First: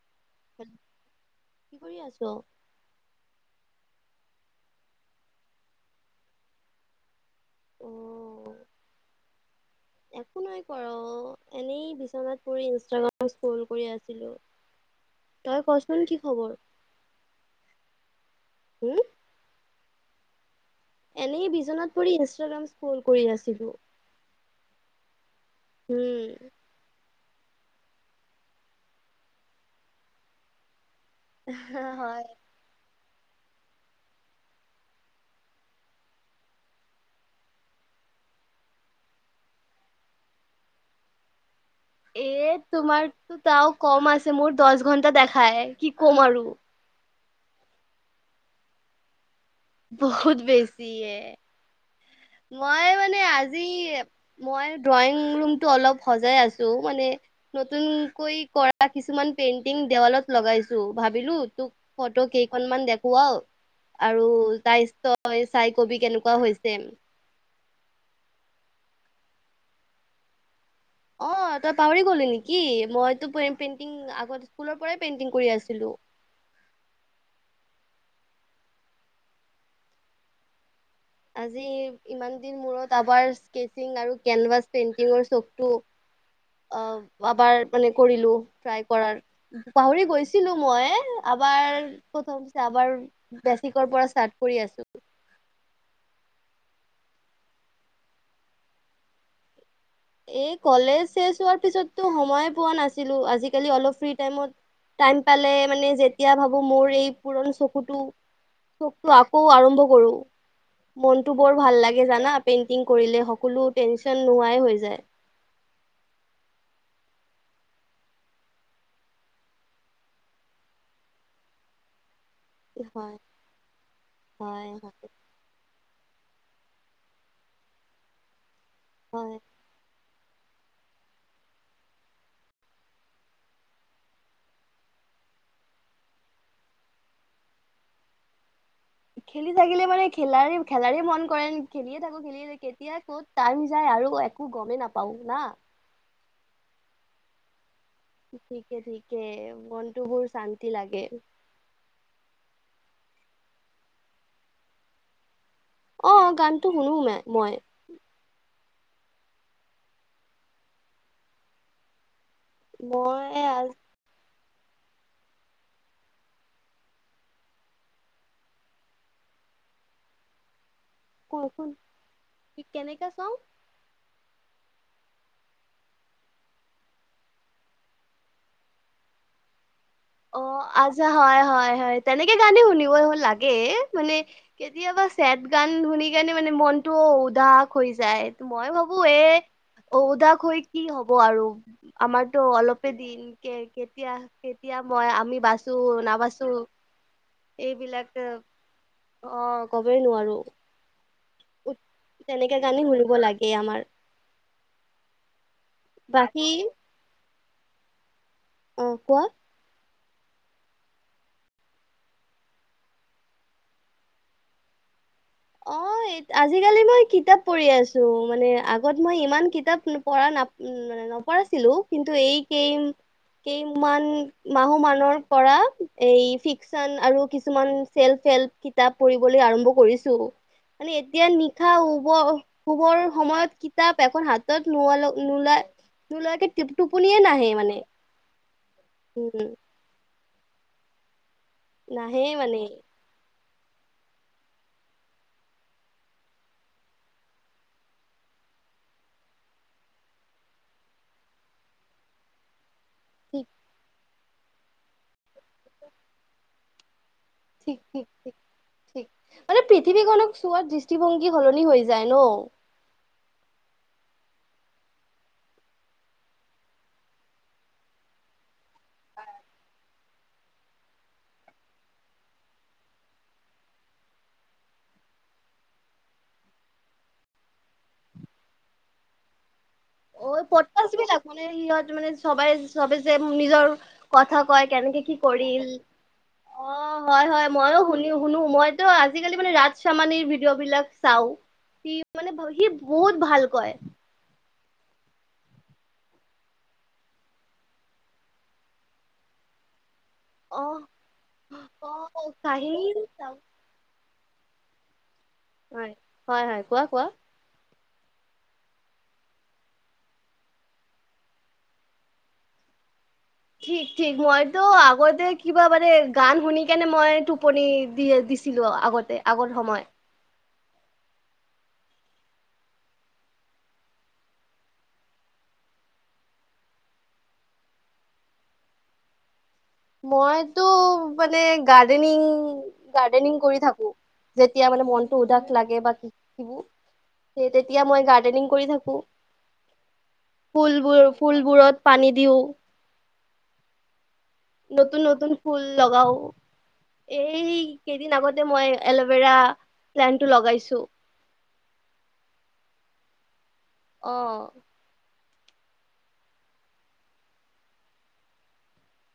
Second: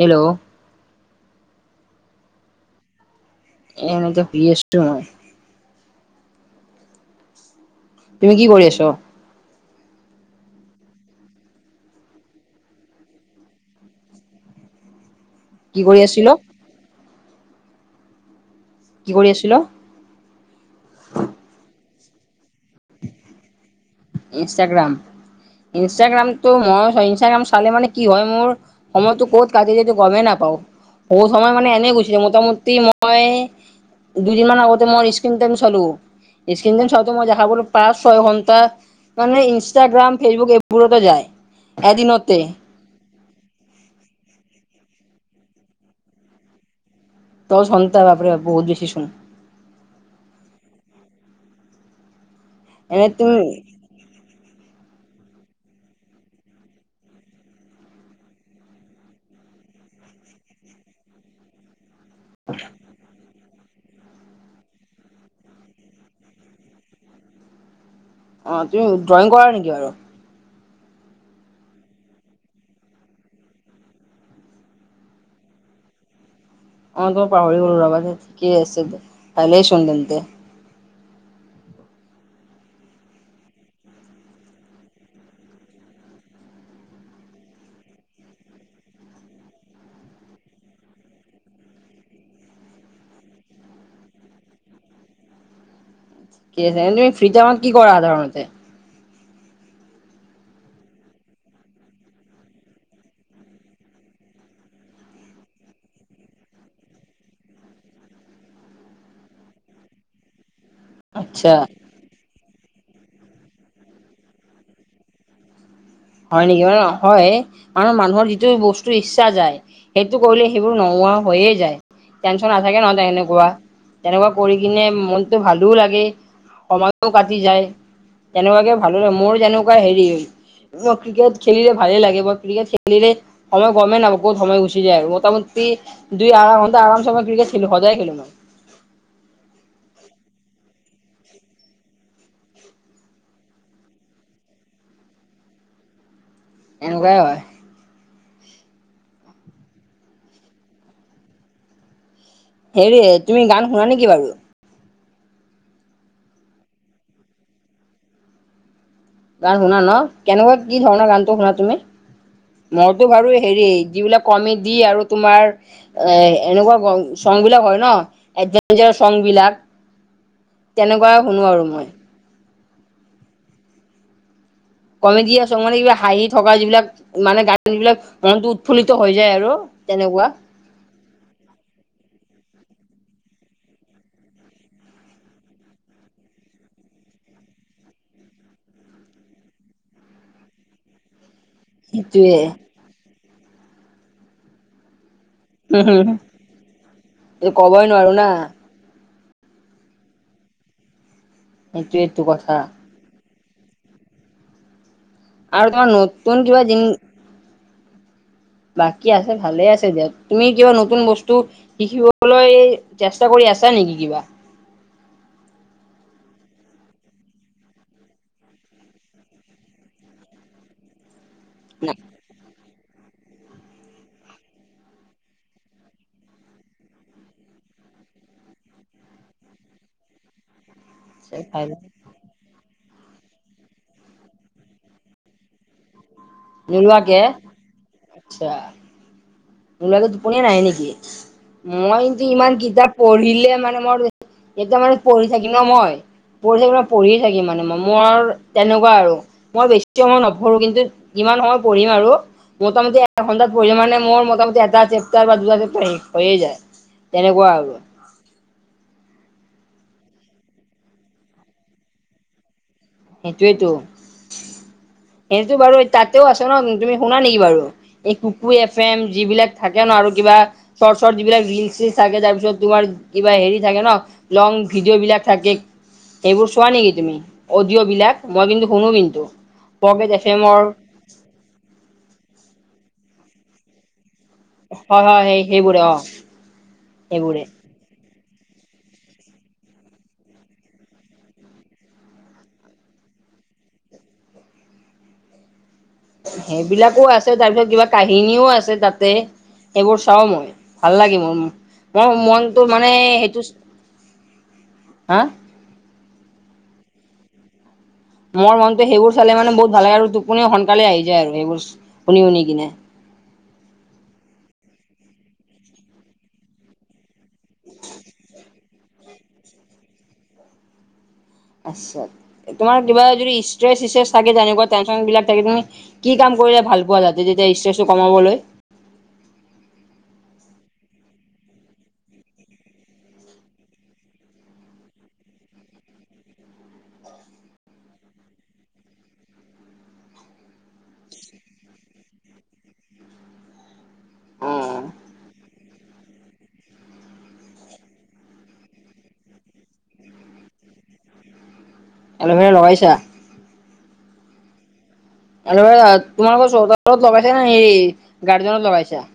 Hello. কি কৰি আছ? এনেকে শুই আছোঁ তো মই। তুমি কি অ'। কৰি আছ? [inaudible] একো নাই কৰা অ, এনেই বিচনাত পৰি ইনষ্টাগ্ৰামত ক্লৌল কৰি আছিলো। তই কৰি কচোন কি আছিলো খবৰ? হুম, কি কৰি আছিলো? এনেই বিচনাত পৰি ইনষ্টাগ্ৰাম স্কৌল কৰি আছিলো। ইনষ্টাগ্ৰাম, ইনষ্টাগ্ৰামটো হুম। মই সেই ইনষ্টাগ্ৰাম চালে মানে কি হয় মোৰ, সময়তো ক'ত কাটি যায় সেইটো গমেই নাপাওঁ। বহুত সময় মানে এনে গুনিলে, হয়। মোটামুটি মই দুদিনমান আগতে মোৰ স্ক্ৰীন টাইম চালো, স্ক্ৰীন টাইম চাওতে মই দেখা পালোঁ পাঁচ-ছয় ঘন্টা মানে ইনষ্টাগ্ৰাম, ফেচবুক এইবোৰতে যায়। এদিনতে এ তোমাৰ তাও কম আছে মোৰ দচ ঘন্টা দেখাই, কি ক'ম আৰু। দচ ঘণ্টা বাপৰে-বাপ বহুত বেছি চোন। বহুত বেছিয়ে। মই এনে মানে তুমি আজি, মই ড্ৰই‍ং ৰোমটো অলপ সজাই আছো, মানে নতুনকৈ কৰা কিছুমান পেইণ্টিং দেৱালত লগাইছো। ভাবিলো তোক ফটো কেইখনমান দেখুৱাও, আৰু তাইচ তই চাই কবি কেনেকুৱা হৈছে। অ', তুমি ড্ৰয়িং কৰা নিকি বাৰু? অ', তই পাহৰি গলি নিকি মইতো পে-পেইণ্টিং, আগৰ স্কুলৰ পৰাই পেইণ্টিং কৰি আছিলো। [inaudible] অ', তো পাহৰি গলো ৰবা দে, ঠিকেই আছে ভালেচোন তেন্তে আজি ইমান দিন মূৰত আবাৰ স্কেচিং আৰু কেনভাছ পেইন্টিঙৰ চকো অ, আবাৰ মানে কৰিলো ট্ৰাই কৰাৰ, পাহৰি গৈছিলো মই আ আমাৰ প্ৰথম আবাৰ বেচিকৰ পৰা ষ্টাৰ্ট কৰি আছো। কি হেৰি ফ্ৰী টাইমত কি কৰা সাধাৰণতে? এই কলেজ শেষ হোৱাৰ পিছতো সময় পোৱা নাছিলো, আজিকালি অলপ ফ্ৰী টাইমত টাইম পালে মানে যেতিয়া ভাবো মোৰ এই পুৰণি চকুটো চখটো আকৌ আৰম্ভ কৰো। মনতো আচ্ছা বৰ ভাল লাগে জানা, পেইন্টিং, কৰিলে, সকলো টেনচন নোহোৱাই হৈ যায়। হয় নেকি?, অ, হয় মানে মানুহৰ যিটো বস্তু ইচ্ছা যায়, সেইটো কৰিলে সেইবোৰ ন গৰম হৈয়ে যায়। টেনচন নাথাকে নহ, হয় তেনেকুৱা-তেনেকুৱা কৰি হয় কিনে হয় মনতো ভালো লাগে। সময়ো কাটি যায়, তেনেকুৱাকে ভালো হয়, মোৰ যেনেকুৱা হেৰি অ, ক্ৰিকেট খেলিলে ভালে লাগিব ক্ৰিকেট খেলিলে সময় গমেই নাপায়, ক'ত সময় গুচি যায় আৰু মোটামুটি। দুই আধা ঘণ্টা আৰমছে মই ক্ৰিকেট খেলো, সদায় খেলো মই। খেলি থাকিলে মানে খেলাৰে খেলাৰে মন কৰে খেলিয়ে থাকো, খেলিয়ে থাকো কেতিয়া ক'ত টাইম যায় আৰু একো গমেই নাপাওঁ, না [inaudible] এনেকুৱাই হয়। ঠিকে-ঠিকে, মনটো বহুত শান্তি লাগে। হেৰি তুমি গান শুনা নেকি বাৰু? অ, গানটো শুনোয়ে মই। গান শুনা ন, কেনেকুৱা কি ধৰণৰ গানটো শুনা তুমি? মইতো বাৰু মই হেৰি আজ যিবিলাক কমেডী আৰু তোমাৰ এনেকুৱা চচঙ বিলাক হয় ন, এই যে চচঙ বিলাক [inaudible] তেনেকুৱাই শুনো আৰু মই। ত কেনেকে চং? কমেডি আছে, মানে কিবা হাঁহি থকা যিবিলাক মানে গান যিবিলাক মনটো উৎফুল্লিত হৈ যায় আৰু। তেনেকুৱা অ আচ্ছা [unintelligible] হয় হয় হয় তেনেকে গানে শুনি লাগে, মানে কেতিয়াবা চেদ গান শুনি কেনে মানে মনতটো উদাস যাই, মই ভাবো এ উদাস হৈ কি হব আৰু। সেইটোয়ে আমাৰতো অলপে দিন কে কেতিয়া কেতিয়া মই আমি বাচো হম হম। নাবাচো ক'বই নোৱাৰো না এইবিলাকে। অ কবই নোৱাৰো। সেইটোয়েটো কথা তেনেকে কাৰণেই শুনিব লাগে আমাৰ। আৰু তোমাৰ বাকী নতুন কিবা জ- অ', বাকী কোৱা। আছে ভালে আছে দিয়ক। তুমি কিবা নতুন বস্তু শিকিবলৈ চেষ্টা কৰি আছা নেকি কিবা? অ। আজিকালি মই কিতাপ পঢ়ি আছো, মানে আগত মই ইমান কিতাপ পঢ়া নপ মানে। কৰাছিলো। কিন্তু এইকেই কেই মাহ মানৰ পৰা এই ফিকচন আৰু কিছুমান চেল ফেল কিতাপ পঢ়িবলৈ আৰম্ভ কৰিছো। মানে এতিয়া নিশা উব- শুবৰ সময়ত কিতাপ এখন হাতত নো নোলাই। নো লাকে টপ টোপনিয়ে নোলোৱাকে নাহে মানে উম। মোৰলে টোপনীয়া নাই নেকি। মই কিন্তু নাহে ইমান মানে কিতাপ পঢ়িলে মানে মোৰ- এতিয়া মানে পঢ়ি থাকিম মই, পঢ়ি থাকি মই পঢ়ি থাকিম মানে মই মোৰ তেনেকুৱা আৰু মই বেছি সময় নপঢ়ো, কিন্তু- ইমান সময় পঢ়িম আৰু- মোটামুটি ঠিক এঘণ্টাত পঢ়িল মানে মোৰ মোটামুটি এটা চেপতাৰ বা দুটা চেপতাৰ হৈয়ে যায়। তেনেকুৱা আৰু ঠিক ঠিক ঠিক। মানে পৃথিৱীখনক চোৱাৰ দৃষ্টিভংগী সলনি হৈ যায় ন। সেইটোৱেইটো। সেইটো বাৰু তাতেও আছে ন তুমি শুনা নেকি বাৰু এই কুকুৰ এপ- ফেম যিবিলাক থাকে ন, কিবা শৰ্ট শট যিবিলাক ৰিল থাকে, তাৰ পিছত তোমাৰ কিবা হেৰি থাকে ন লং ভিডিঅ' বিলাক থাকে। সেইবোৰ চোৱা নেকি তুমি অডিঅ' বিলাক? মই কিন্তু শুনো কিন্তু। পকেট এফ অ এমৰ পছ বিলাক মানে সিহঁত মানে চবে চবে যে নিজৰ- কথা কয়, কেনেকে হয় কি হয় সেই কৰিল, সেইবোৰে অ অ হয় সেইবোৰে হয় মইো শুনিও। শুনো মইতো আজিকালি মানে ৰাজ চামানিৰ ভিডিঅ' বিলাক চাও। সি মানে সি বহুত ভাল কয়। সেইবিলাকো আছে, তাৰপিছত কিবা কাহিনীও আছে তাতে। এইবোৰ চাও মই অ ভাল লাগি মোৰ অ মই মনটো মানে কাহিনী চাও। সেইটো হা? হয় হয় হয় কোৱা কোৱা? মোৰ মনটো সেইবোৰ চালে মানে বহুত ভাল লাগে আৰু টোপ সোনকালে আহি যায় আৰু সেইবোৰ শুনি শুনি কিনে। ঠিক ঠিক। মইতো আগতে কিবা মানে গান শুনি কেনে মই- টোপনি দি দিছিলো আগতে আগৰ সময়। আচ্ছা। তোমাৰ কিবা যদি ষ্ট্ৰে থাকে যেনেকুৱা টেন্যন বিলাক থাকে তুমি কি কাম- কৰিলে ভাল পোৱা যাতে তেতিয়া ষ্ট্ৰেটো কমাবলৈ? [inaudible] মইতো মানে গাৰ্ডেনিং গাৰ্ডেনিং কৰি থাকো। যেতিয়া মানে মনটো উদাস লাগে! বা- সেই তেতিয়া মই গাৰ্ডেনিং কৰি থাকো। ফুলবোৰ ফুলবোৰত পানী দিওঁ- অ নতুন নতুন ফুল লগাও এই কেইদিন আগতে মই এল'ভেৰা প্লেনটো লগাইছো। [unintelligible] এলোভেৰা লগাইছা- অ আৰু তোমালোকৰ চৌহতত লগাইছা নে এই গাৰ্ডেনত লগাইছা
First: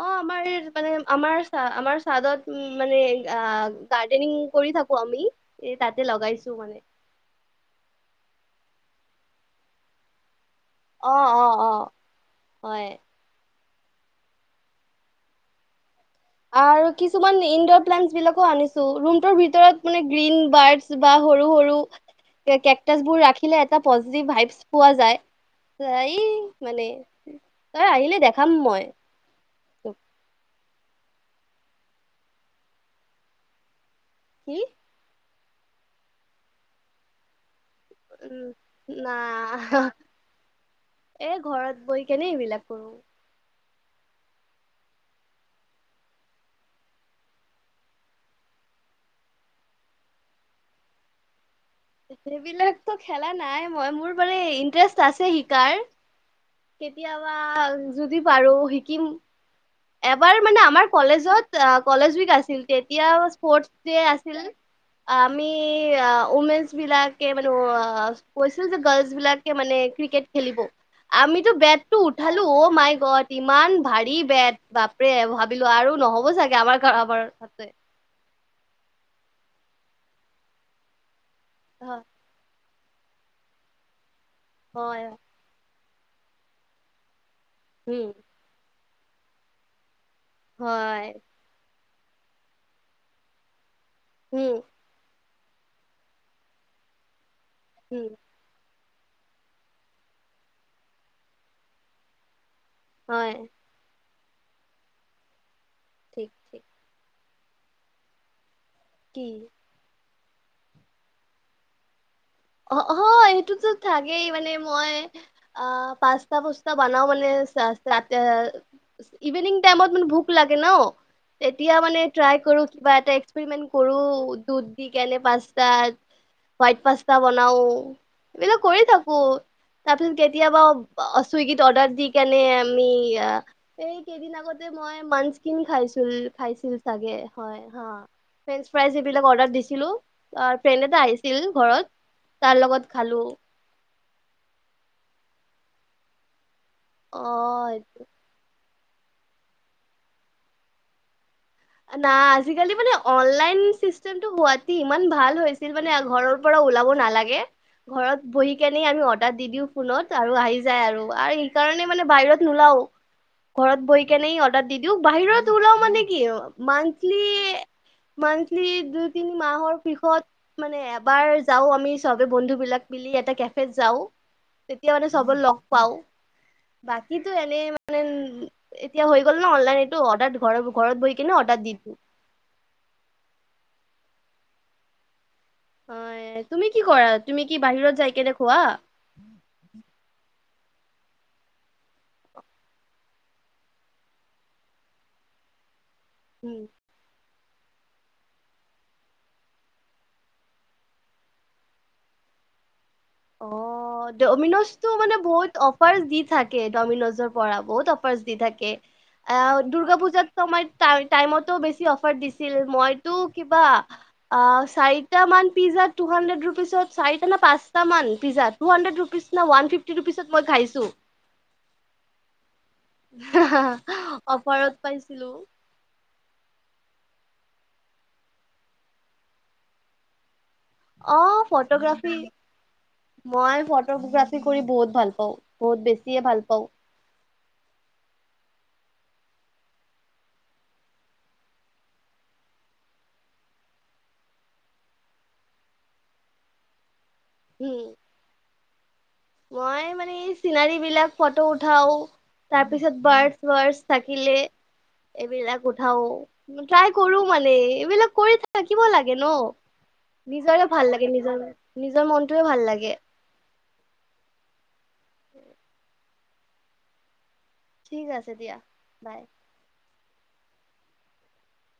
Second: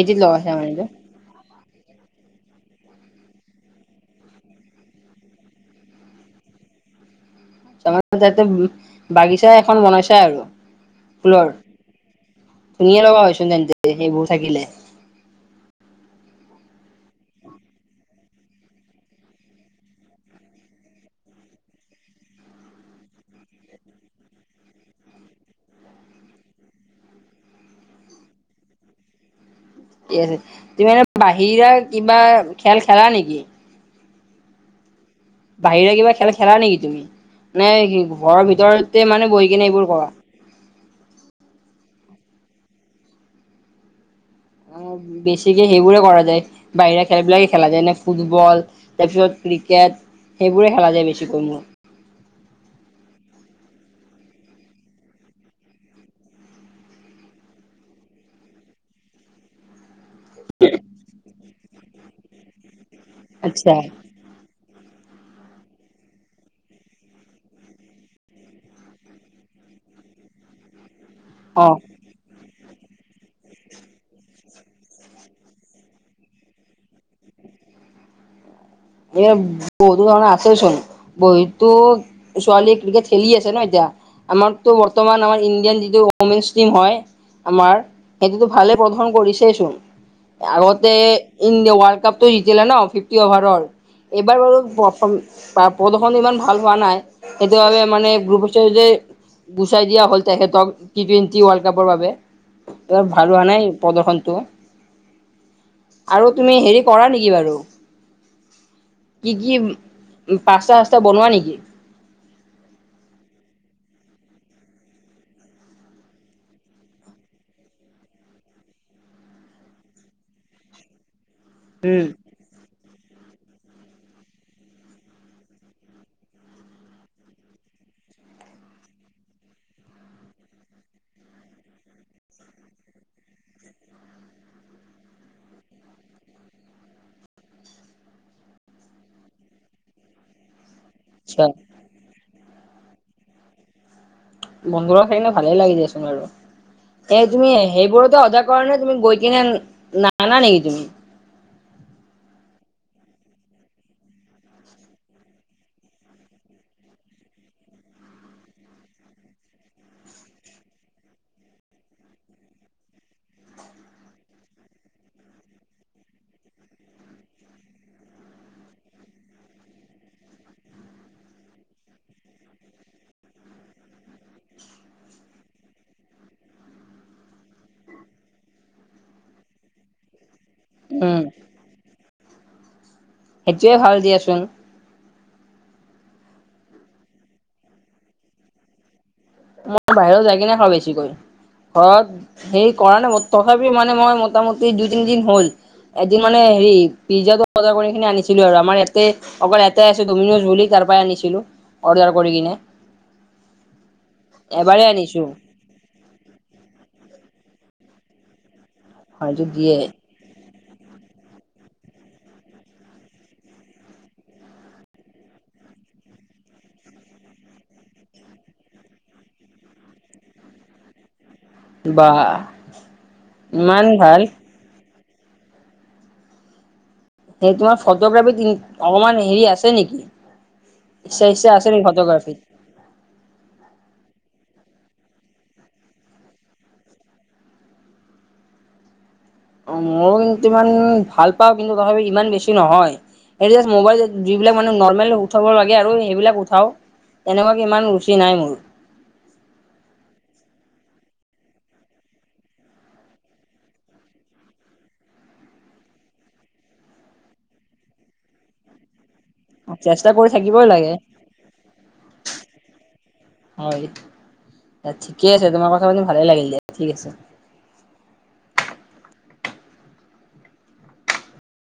অ আমাৰ লগাইছা এই এইটো মানে আমাৰ- চ আমাৰ চাদত উ মানে গাৰ্ডেনিং কৰি থাকো আমি এ তাতে লগাইছো মানে [unintelligible] তাৰমানে তাতে বাগিচা এখন বনাইছা আৰু অ অ ফুলৰ অ হয় ধুনিয়া লগা হয় চোন তেন্তে সেইবোৰ থাকিলে- আৰু কিছুমান ইনডৰ প্লেনছ বিলাকো আনিছো ৰোমটোৰ ভিতৰত গ্ৰিন ব্ৰাছ বা হ- সৰু সৰু কেকটাছ বোৰ ৰাখিলে এটা পজেটিভ ভাইচ পোৱা যায়। যায় মানে তই আহিলে দেখাম মই- তোক ঠিক আছে তুমি এনে বাহিৰা কিবা খেল খেলা নেকি কি? বাহিৰে কিবা খেল খেলা নেকি তুমি নে ঘৰৰ উম ভিতৰতে না মানে বহি কিনে এইবোৰ কৰা এ ঘৰত বহি কেনে এইবিলাক কৰো। [unintelligible] বেছিকে সেইবোৰে কৰা যায় বাহিৰা খেলবিলাকে খেলা যায় যেনে ফুটবল তাৰপিছত ক্ৰিকেট- সেইবোৰে খেলা যায় বেছিকৈ মোৰ সেইবিলাকতো খেলা নাই মই মোৰ বাৰু ইণ্টাৰেষ্ট আছে শিকাৰ- কেতিয়াবা যদি পাৰো শিকিম। এবাৰ মানে আমাৰ কলেজত কলেজ উইক আছিল তেতিয়া আচ্ছা স্পৰ্টছ ডে আছিল- আমি উমেন বিলাকে মানে কৈছিল যে। গাৰ্লছ বিলাক ক্ৰিকেট খেলিব আমিতো অ বেটটো উঠালো অ মাই গট ইমান ভাৰী বেট- বাপৰে ভাবিলো আৰু নহ'ব চাগে আমাৰ ঘাৰ হাতে এই বহুতো ধৰণৰ আছে চোন, বহুতো হয় ছোৱালীয়ে ক্ৰিকেট খেলি আছে ন এতিয়া আমাৰতো হয় বৰ্তমান আমাৰ ইণ্ডিয়ান যিটো উমেন্চ টিম হয় আমাৰ উম সেইটোতো ভালে প্ৰৰ্ফম কৰিছে চোন। ‌আগতে হয় ইনৱাক কাপটো জিকিলে ন ফিফটি অভাৰৰ, এইবাৰো উম প্ৰৰ্ফম প্ৰদৰ্শন ইমান ভাল হোৱা নাই সেইটোবাবে উম মানে গ্ৰুপচ যে গুচাই দিয়া হল তেখেতক টি টুৱেন্টি ৱৰ্ল্ড কাপৰ বাবে। ভাল হয় হোৱা নাই প্ৰদৰ্শনটো। আৰু ঠিক তুমি ঠিক হেৰি কৰা নেকি বাৰু? কি কি পাস্তা চাস্তা বনোৱা নেকি? অ অ সেইটোতো থাকেই মানে মই অ পাস্তা পোস্তা বনাবলে ৰা ইভিনিং টাইমত মানে ভোক লাগে ন তেতিয়া মানে উম ট্ৰাই কৰো। বা এটা এক্সপেৰিমেট কৰো দুধ দি কেনে পাস্তা হোৱাইট পা তা বনাও এইবিলাক কৰি থাকো। তাৰ পিছত কেতিয়াবা চুইগিত অৰ্ডাৰ দি কেনে আমি এই কেইদিন আগতে মই মাঞ্চ কিনি খাইছিল খাইছিল চাগে হয় হা ফ্ৰেঞ্চ ফ্ৰাইজ এইবিলাক অৰ্ডাৰ দিছিলো। ফ্ৰেণ্ড এটা আহিছিল আচ্ছা ঘৰত তাৰ লগত খালো বন্ধুৰ লগত খাই কিনে ভালে লাগে দিয়া চোন বাৰু। অ এ তুমি সেইবোৰতে অৰ্ডাৰ কৰা নে? তুমি গৈ কিনে নানা নেকি তুমি? না আজিকালি মানে অনলাইন চিষ্টেম টো গুৱাহাটী ইমান ভাল হৈছিল মানে ঘৰৰ পৰা ওলাব নালাগে ঘৰত বহি কেনে আমি অৰ্ডাৰ দি দিও ফোনত। আৰু আহি যায় আৰু আৰু সেইকাৰণে মানে বাহিৰত নোলাওঁ ঘৰত বহি কেনে অৰ্ডাৰ দি দিওঁ বাহিৰত ওলাও মানে কি অ মান্ঠলি মান্থলি দুই তিনি মাহৰ পিছত মানে এবাৰ যাওঁ আমি চবে বন্ধু বিলাক এ কেফেত যাওঁ তেতিয়া মানে চবৰ লগ পাওঁ। বাকীটো এনেই মানে এতিয়া হৈ গ'ল ন অনলাইন এইটো অৰ্ডাৰ ধৰ উম কিনো অৰ্ডাৰ দিবি সেইটোৱে ভাল দিয়াচোন অ তুমি কি কৰা তুমি কি বাহিৰত যাই কেনে খোৱা? মই বাহিৰৰ যাই কিনে খাওঁ বেছিকৈ। হয় সেই কৰা নাই, তথাপি মানে মই মোটামটি দুই তিনি দিন হ'ল। এদিন মানে হেৰি পিজ্জা বজাৰ কৰি কিনি আনিছিলো আৰু আমাৰ ইয়াতে অকল এটাই আছে ডমিনজ বুলি তাৰ পৰাই আনিছিলো অৰ্ডাৰ কৰি কিনে অ এবাৰেই ডমিনজটো মানে আনিছো বহুত অফাৰ দি থাকে ডমিনজৰ পৰা বহুত অফাৰ্চ দি থাকে। হয়তো আহ দিয়ে দুৰ্গা পূজাত, টাইমটো অফাৰ দিছিল, মইটো কিবা আ চাৰিটা মান পিজা টু হানড্ৰেড ৰুপিছত চাৰিটা নে পাঁচ কেইটাম পিজ্জা টু হাণ্ড্ৰেড ৰুপিজ নে ওৱান ফিফটি ৰুপচত মই খাইছোঁ। বাহ অফাৰত পাইছিলো। এ তোমাৰ ফটোগ্ৰাফী অকমান হেৰি আছে নেকি? অ ইচ্ছা ইচ্ছা আছে নেকি ফটোগ্ৰাফী ফটোগ্ৰাফীত? মই ফটোগ্ৰাফী ফুৰি বহুত ভাল পাওঁ। বহুত বেছিয়ে ভাল পাওঁ। অ মইয়ো কিন্তু ইমান ভাল পাওঁ কিন্তু তথাপি ইমান বেছি নহয়। মবাইল যিবিলাক মানে নৰ্মেল উঠাব লাগে আৰু সেইবিলাক উঠাওঁ। এনেকুৱাকে ইমান উম, ৰুচি নাই মোৰ মই মানে এই চিনাৰী বিলাক ফটো উঠাও। তাৰ পিছত বাৰছ ৱাৰছ থাকিলে এইবিলাক উঠাও ট্ৰাই কৰো মানে এইবিলাক কৰি থাকিব লাগে লাগে ন চেষ্টা কৰি থাকিবই নিজৰে ভাল লাগে নিজৰ নিজৰ মনটোৱে ভাল লাগে হয়। ঠিকে আছে তোমাৰ কথা পাতি ভালেই লাগিল দে ঠিক আছে ঠিক আছে দিয়া বাই